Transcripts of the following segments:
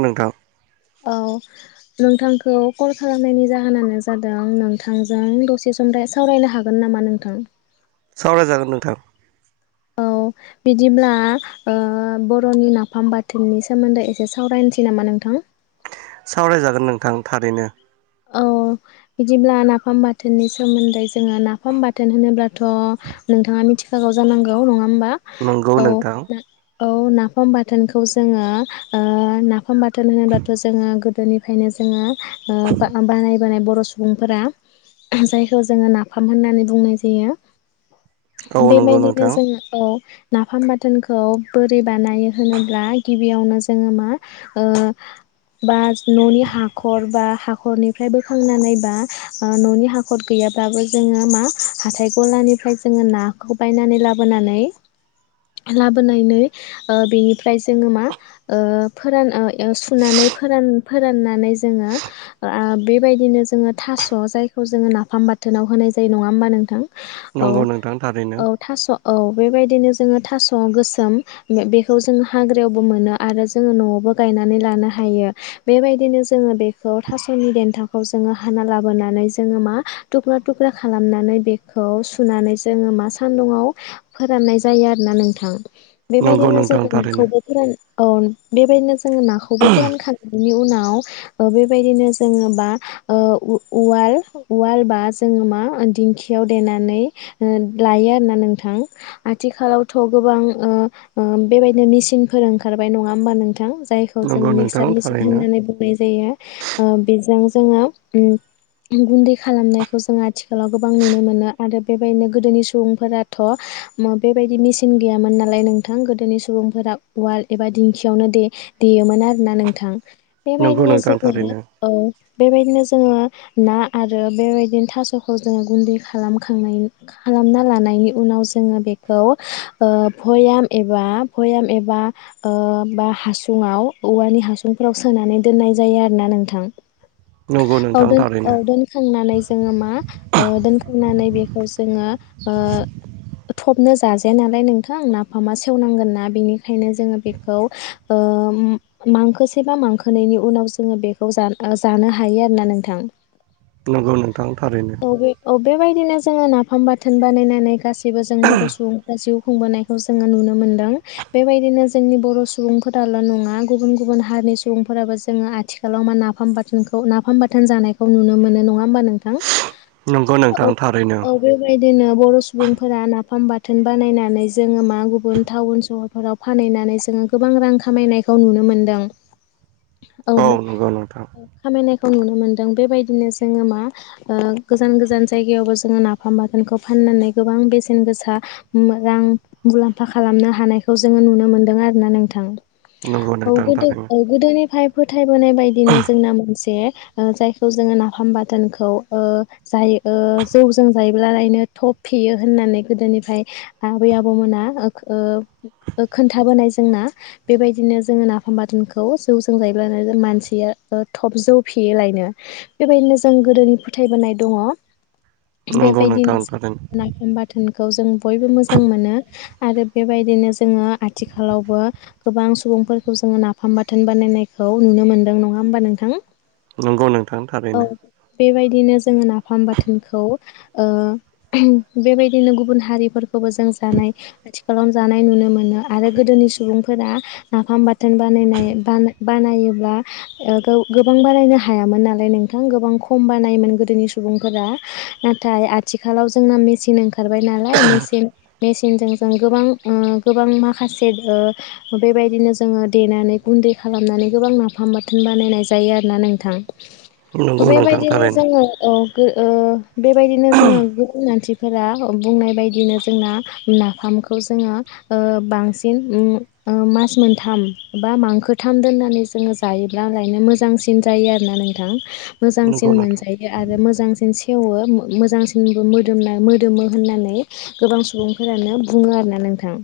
अ नोंथां औ नोंथांखौ कल खालामनायनि जाहोनानो जादों नोंथांजों दसे सम राय सावरायनो हागोन नामा नोंथां? सावराय जागोन नोंथां औ बिदिब्ला ओ बर'नि नाफाम बाथोननि सोमोन्दै एसे सावरायनोसै नामा नोंथां सावरायजागोन नोंथां थारैनो औ बिदिब्ला नाफाम बाथोननि सोमोन्दै जोङो नाफाम बाथोन होनोब्ला थ' नोंथाङा मिथि गोज जौआव जानांगौ नङा होमबा नंगौ ना औ नोंथां ना औ नाफाम बाथोनखौ जोङो ओ ना- नाफाम बाथोन होनोबाथ' जोङो गोदोनि ओंखायनो जोङो [unintelligible] बोनाय बर' सुबुंफोरा जायखौ जोङो नाफाम होननानै बुंनाय जायो औ नंगौ बेबायदिनो नोंथां जोङो औ नाफाम बाथोनखौ बोरै बानायो होनोब्ला गिबियावनो जोङो मा ओ बा न'नि हाखर बा हाखरनिफ्राय बोखांनानै बा न'नि हाखर गैयाब्लाबो जोङो मा हाथाय गलानिफ्राय जोङो नाखौ बायनानै लाबोनानै-लाबोनानै बेनिफ्राय जोङो मा ओ फोरान सुनानै फोरान फोराननानै जोङो आ बेबायदिनो जोङो थास' जायखौ जोङो नाफाम बाथोनाव होनाय जायो नङा होमबा नोंथां औ नंगौ नोंथां थारैनो औ थास' औ बेबायदिनो जोङो थास' गोसोम बेखौ जोङो हाग्रायावबो मोनो आरो जोङो न'आवबो गायनानै लानो हायो बेबायदिनो जोङो बेखौ थास'नि देन्थाखौ जोङो हाना लाबोनानै जोङो मा थुख्रा-थुख्रा खालामनानै बेखौ सुनानै जोङो मा सान्दुंङाव फोराननाय जायो आरोना नोंथां नंगौ बेबायदिनो नोंथां जोङो थारैनो नाखौबो फोरान औ बेबायदिनो जोङो नाखौबो फोरानखांनायनि उनाव ओ बे बायदिनो जोङो बा ओ उवाल-उवाल बा जोङो मा दिंखियाव देनानै लायो आरोना नोंथां आथिखालावथ' गोबां ओ ओ बेबायदिनो मेसिनफोर ओंखारबाय नङा होमबा नोंथां जायखौ नंगौ जोङो नोंथां मिक्सार मिसिन थारैनो होननानै बुंनाय जायो ओ बेजों जोङो गुन्दै खालामनायखौ जोङो आथिखालाव गोबां नुनो मोनो आरो बेबायदिनो गोदोनि सुबुंफोराथ' बेबायदि मेसिन गैयामोन नालाय नोंथां गोदोनि सुबुंफोरा उवाल एबा दिंखियावनो दे-देयोमोन आरोना नोंथां नंगौ बेबायदिनो नोंथां जों थारैनो औ बेबायदिनो जोङो ना आरो बेबायदिनो थास'खौ जोङो गुन्दै खालामखांनायनि खालामना लानायनि उनाव जोङो बेखौ ओ भयाम एबा-भयाम एबा बा हासुङाव औवानि हासुंफोराव सोनानै दोननाय जायो आरोना नोंथां नंगौ औ नोंथां दोन औ थारैनो दोनखांनानै जोङो मा ओ दोनखांनानै बेखौ जोङो ओ थबनो जाजाया नालाय नोंथां नाफामा सेवनांगोनना बेनिखायनो जोङो बेखौ ओ मांखोसेबा मांखोनैनि उनाव जोङो बेखौ जानो ओ जानो हायो आरोना नोंथां नंगौ नोंथां थारैनो औ बे औ बेबायदिनो जोङो नाफाम बाथोन बानायनानै गासै बो जों बर' सुबुंफ्रा जिउ खुंबोनायखौ जोङो नुनो मोनदों बेबायदिनो जोंनि बर' सुबुंफोराल' नङा गुबुन गुबुन हारिनि सुबुंफोराबो जोङो आ थिखालाव मा नाफाम बाथोनखौ नाफाम बाथोन जानायखौ नुनो मोनो नङा होमबा नोंथां नंगौ औ नोंथां थारैनो औ बेबायदिनो बर' सुबुंफोरा नाफाम बा थोन बानायनानै जोङो मा गुबुन टाउन सहरफोराव फानहैनानै जोङो गोबां रां खामायनायखौ नुनो मोनदों औ बे नंगौ नोंथां खामायनाय खौ नुनो मोनदों बेबायदिनो जोङो मा ओ गोजान गोजान जायगायावबो जोङो नाफाम बाथोनखौ फाननानै गोबां बेसेन गोसा रां मुलाम्फा खालामनो हानायखौ जोङो नुनो मोनदों आरो ना नोंथां नंगौ औ नोंथां गोदो थारैनो औ गोदोनिफाय बाहायबोनाय बायदिनो जोंना मोनसे ओ जायखौ जोङो नाफाम बाथोनखौ ओ जायो ओ जौजों जायोब्लालायनो थब फेयो होननानै गोदोनिफ्राय आबै आबौमोना ओ खोन्थाबोनाय जोंना बेबायदिनो जोङो नाफाम बाथोनखौ जौजों जायो ब्ला मानसिया थब जौ फेयो लायनो बेबायदिनो जों गोदोनि फोथायबोनाय दङ नंगौ नोंथां बेबायदिनो जों थारैनो नाफाम बाथोनखौ खौ जों बयबो मोजां मोनो आरो बेबायदिनो जोङो आथिखालावबो गोबां सुबुंफोरखौ जोङो नाफाम बाथोन बानायनाय खौ नुनो मोनदों नङा होमबा नोंथां नंगौ नोंथां थारैनो बेबायदिनो जोङो नाफाम बाथोनखौ ओ बेबायदिनो गुबुन हारिफोरखौबो जों जानाय आथिखालाव जानाय नुनो मोनो आरो गोदोनि सुबुं फोरा नाफाम बा थोन बानायनाय बाना बानायोब्ला ओ गो-गोबां बानायनो हायामोन नालाय नोंथां गोबां खम बानायोमोन गोदोनि सुबुंफोरा नाथाय आथिखालाव जोंना मेसिन ओंखा खारबाय नालाय मेसिन मेसिनजों जों गोबां ओ गोबां माखासे ओ बेबायदिनो जोङो देनानै गुन्दै खालामनानै गोबां नाफाम बाथोन बानायनाय जायो आरोना नोंथां नंगौ नोंथां बेबायदिनो थारैनो जोङो औ बो ओ बेबायदिनो जोङो गो ओनांथि फोरा बुंनाय बदिनो जोंना नाफामखौ जोङो ओ बांसिन उम ओ मास मोनथाम बा मांखो थाम दोननानै जोङो जायोब्ला लायनो मोजांसिन जायो आरोना नोंथां मोजांसिन नंगौ नोंथां मोनजायो आरो मोजांसिन सेवो उम मोजांसिनबो मोदोमना मोदोमो होननानै गोबां सुबुंफोरानो बुङो आरोना नोंथां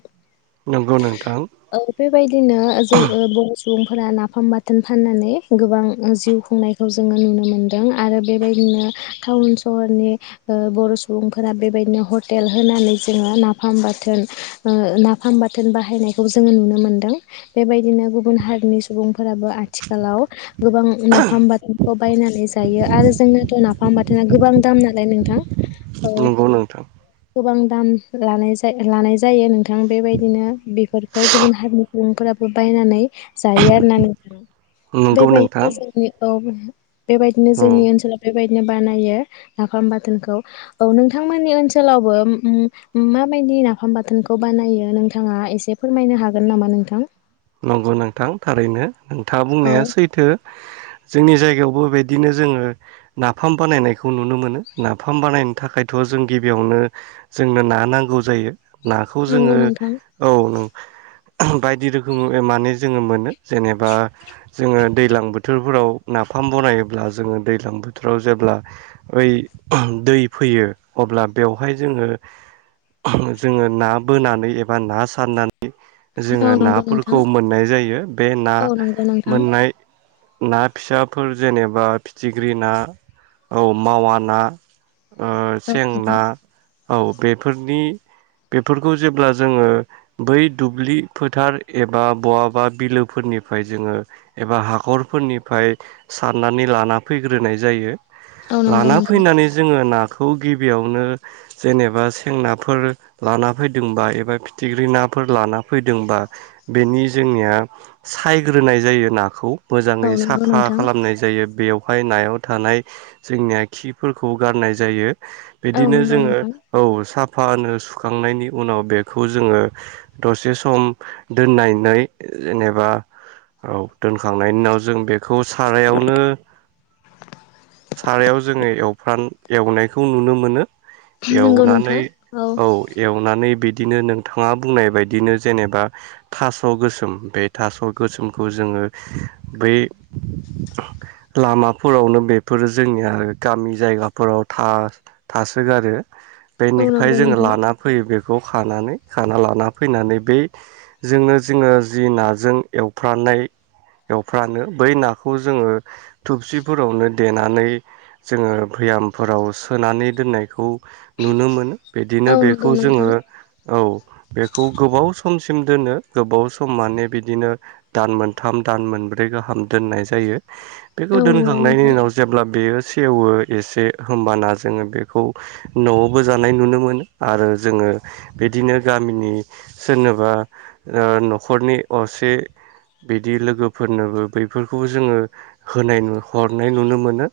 नंगौ नोंथां औ बेबायदिनो जो ओ बुं सुबुंफोरा नाफाम बाथोन फाननानै गोबां जिउ खुंनायखौ जोङो नुनो मोनदों आरो बेबायदिनो टाउन सहरनि ओ बर' सुबुंफोरा बेबायदिनो हटेल होनानै जोङो नाफाम बाथोन ओ नाफाम बाथोन बाहायनायखौ जोङो नुनो मोनदों बेबायदिनो गु बुन हारिनि सुबुंफोराबो आथिखालाव गोबां नाफाम बाथोनखौ बायनानै जायो आरो जोंनाथ' नाफाम बाथोना गोबां दाम नालाय नोंथां औ नंगौ नोंथां गोबां दाम लानाय जाय लानाय जायो नोंथां बेबायदिनो बेफोरखौ गुबुन हारिनि सुबुंफोराबो बायनानै जायो आरो ना नों नंगौ नोंथां बेबायदिनो जोंनि औ बेबायदिनो औ जोंनि ओनसोलाव बेबाय नो बानायो नाफाम बाथोनखौ औ नोंथांमोननि ओनसोलावबो उम उम माबायदि नाफाम बाथोनखौ बानायो नोंथाङा एसे फोरमायनो हागोन नामा नोंथां नं गौ नोंथां थारैनो नोंथाङा औ बुंनाया सैथो जोंनि जायगायावबो बिदिनो जोङो नाफाम बानायनायखौ नुनो मोनो नाफाम बानायनो थाखायथ' जों गिबियावनो जोंनो ना नांगौ जायो नाखौ नंगौ जोङो नोंथां औ नों बायदि रो खोमै माने जोङो मोनो जेनेबा जोङो दैलां बोथोरफोराव नाफाम बनायब्ला जोङो दैलां बोथोराव जेब्ला ओइ दै फैयो अब्ला बेवहाय जोङो जोङो ना बोनानै एबा ना सारना नै औ जोङो ना नंगौ नोंथां फोरखौ मोननाय जायो बे ना औ नंगौ नोंथां मोननाय। ना फिसाफोर जेनेबा फिथिग्रि ना औ मावा ना। ओ औ सें नोंथां ना। औ बेफोरनि बेफोरखौ जेब्ला जोङो बै दुब्लि फोथार एबा बहाबा बिलोफोरनिफाय जोङो एबा हाखरफोरनिफाय सारनानै लानाफैग्रोनाय जायो। औ नंगौ लाना नोंथां फैनानै जोङो नाखो खौ गिबियावनो जेनेबा सें नाफोर लानाफैदोंबा एबा फिथिग्रि नाफोर लानाफैदोंबा बेनि जोंनिया सायग्रोनाय जायो नाखौ। औ मोजाङै नंगौ साफा नोंथां खालामनाय जायो बेव फाय नायाव थानाय जोंनिया खिफोरखौ गारनाय जायो। औ बेदिनो नंगौ जोङो नोंथां औ साफ फानो सुखांनायनि उनाव बेखौ जोङो दसे सम दोननाय नै जेनेबा औ दोनखांनायनि उनाव जों बेखौ सारायावनो सारायाव जोङो एवफ्रान एवनायखौ नुनो मोनो। नंगौ एवनानै नोंथां औ एवनानै बि दिनो नोंथाङा बुंनाय बायदिनो जेनेबा थास' गोसोम बे थास गोसोमखौ जोङो बै लामाफोरावनो बेफोर जोंनिया गामि जायगाफोराव था थासोगारो। औ बेनिफाय नंगौ जोङो नोंथां लाना फैयो बेख खौ खानानै खाना लानाफैनानै बै जोंनो जिङो जि नाजों एवफ्रानाय एवफ्रानो बै नाखौ जोङो थुबसिफोरावनो देनानै जोङो भैयामफोराव सोनानै दोननायखौ नुनो मोनो बिदिनो औ नंगौ बेखौ नोंथां जोङो औ बेखौ गोबाव स खमसिम दोनो गोबाव सम माने बिदिनो दान मोनथाम दान मोनब्रै गाहाम दोननाय जायो। बेखौ औ नंगौ दोनखांनायनि नोंथां ओनाव जेब्ला बेयो। सेवो एसे होमबाना जोङो बेखौ न'आवबो जानाय नुनो मोनो आरो जोङो बेदिनो गामिनि सोरनोबा ओ न'खरनि असे बेदि लोगोफोरनोबो बैफोरखौबो जोङो होनाय हरनाय नुनो मोनो।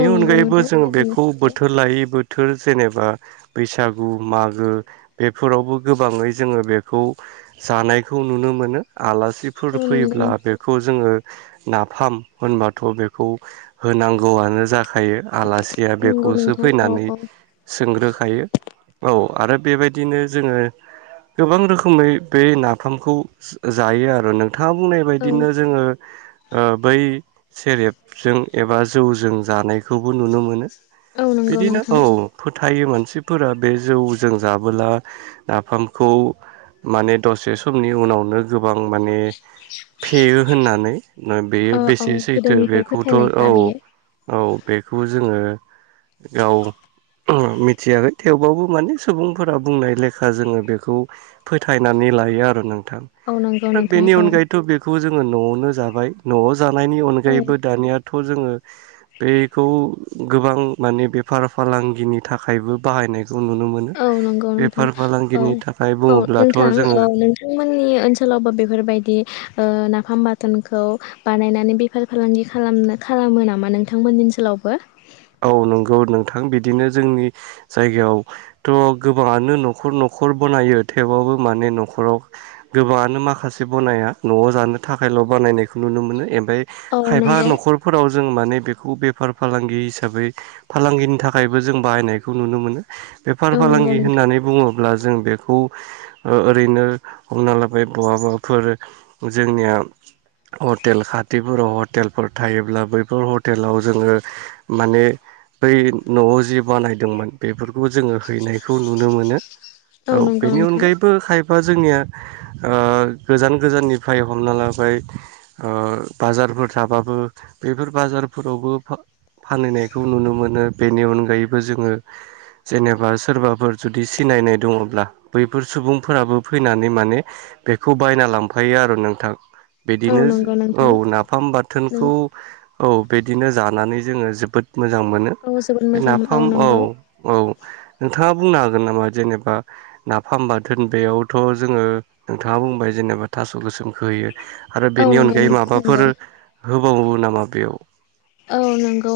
औ नंगौ अनगायैबो नोंथां जोङो थारैनो बेखौ सैथो बोथोर लायै बोथोर। जेनेबा बैसागु मागो बेफोरावबो गोबाङै जोङो बेखौ जानायखौ नुनो मोनो। आलासिफोर औ नंगौ फैयोब्ला बेखौ जोङो नाफाम होनबाथ बेखौ होनां गौआनो जाखायो आलासिया नंगौ बेखौसो नोंथां औ फैनानै औ सोंग्रोखायो औ। आरो बेबायदिनो जोङो गोबां रोख खोमै बे नाफामखौ सो जायोआरो नों थाङा बुंनाय औ बायदिनो जोङो ओ बै सेरेबजों एबा जौजों जानायखौबो नुनोमोनो। औ नंगौ बिदिनो नोंथां औ फोथ थायो मानसिफोरा बे जौजों जाबोला नाफामखौ माने दसे समनि उनावनो गोब गोबां माने फेयो होननानै बेयो औ औ बेसे सैथो गोदोनिफ्राय बेखौथ' फोथायनायखा औ बियो औ बेखौ जोङो गाव मिथियाखै थेवबाबो माने सुबुंफोरा बुंनाय लेखा जोङो बेखौ फोथायनानै लायो आरो नों थां औ नंगौ बाथ नोंथां बेनि औ अनगायैथबो बेखौ जों जङो न'आवनो जाबाय न'आव जानायनि औ अनगायैबो दानिया थ' जोङो बेखौ गोबां माने बेफार फालांगिनि थाखायबो बाहायनाय खौ नुनो मोनो औ नंगौ नोंथां बेफार औ फालांगिनि थाखाय औ बुङोब्ला नोंथां औ नोंथांमोननि ओनसोलावबो बेफोरबायदि ओ नाफाम बाथोनखौ बानायनानै बेफार फालांगि खालामनो खालामो नामा नोंथांमोननि ओनसोलावबो? औ नोंगौ नोंथां बिदिनो जोंनि जायगायावथ' गोबाङानो न'खर न'खर बनायो थेवबाबबो माने न'खराव गोबाङानो माखासे बनाया न'आव जानो थाखायल' बानायनायखौ नुनो मोनो एम फाय औ खायफा नंगौ न'खरफोराव जों माने बेखौ बेफार फालांगि हिसाबै हिसाबै फालांगिनि थाखायबो जों बाहायनायखौ नुनो मोनो बेफार औ नंगौ फालांगि नोंथां होननानै बुङोब्ला जों बेखौ ओ ओरैनो हमना लाबाय बहाबाफोर जोंनिया हटेल खाथिफोराव हटेलफोर थायोब्ला बैफोर हटेलाव जोङो माने बै न'आव जि बानायदोंमोन बेफोरखौ जोङो हैनायखौ नुनो मोनो औ नंगौ बेनि नोंथां अनगायैबो खायफा जोंनिया ओ गोजान गोजाननिफ्राय हमना लाबाय ओ बाजारफोर थाबाबो बेफोर बाजारफोरावबो फा फानहैनायखौ नुनो मोनो बेनि अनगायैबो जोङो जेनेबा सोरबाफोर जुदि सिनायनाय दङब्ला बैफोर सुबुंफोराबो फैनानै माने बेखौ बायना लांफायो आरो नोंथां औ बिदिनो नंगौ औ नोंथां नाफाम नों बाथोनखौ औ बिदिनो जानानै जोङो जोबोद मोजां मोनो औ जोबोद बे मोजांमोन नाफाम औ नंगौ औ नोंथाङा बुंनो हागोन नामा जेनेबा नाफाम बाथोन बेयावथ' जोङो नोंथाङा बुंबाय जेनेबा थास' गोसोमखो होयो आरो औ बेनि नंगौ अनगायै नोंथां नंगौ माबाफोर होबावो नामा बेयाव औ नोंगौ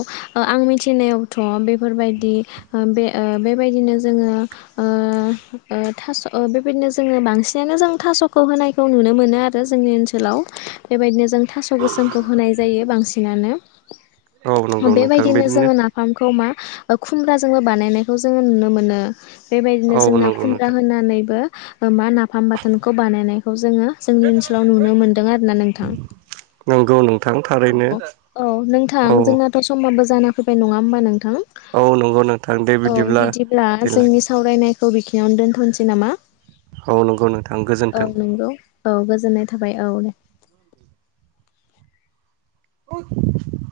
आं मिथिनायावथ' ओ बेफोरबायदि ओ बे ओ बेबायदिनो जोङो थास' ओ बेबायदिनो जोङो बांसिनानो जों थास'खौ होनायखौ नुनो मोनो आरो जोंनि ओनसोलाव बेबायदिनो जों थास' गोसोमखौ होनाय जायो बांसिन बिनानोम औ नंगौ नोंथां बेबायदिनो बिदिनो जोङो नाफामखौ खुमब्राजों जोङो बानायनायखौ जोङो नुनो मोनो बेबायदिनो औ जोंना नंगौ खुमब्रा नोंथां होनानैबो [unintelligible] नाफाम बाथोनखौ बानायनायखौ जोङो जोंनि ओनसोलाव नुनो मोनदों आरो ना नोंथां नंगौ नोंथां थारैनो नंगौ औ थां औ जोंनाथ' समा बो जाना फैबाय नङा होमबा नोंथां। औ नंगौ नोंथां दे थां औ बिदिब्ला देलाय जोंनि सावरायनायखौ बिखिनियावनो दोन दोनथ'नोसै नामा? औ नंगौ नोंथां औ गोजोन्थों। नंगौ औ गोजोननाय थाबाय औ दे। [unintelligible]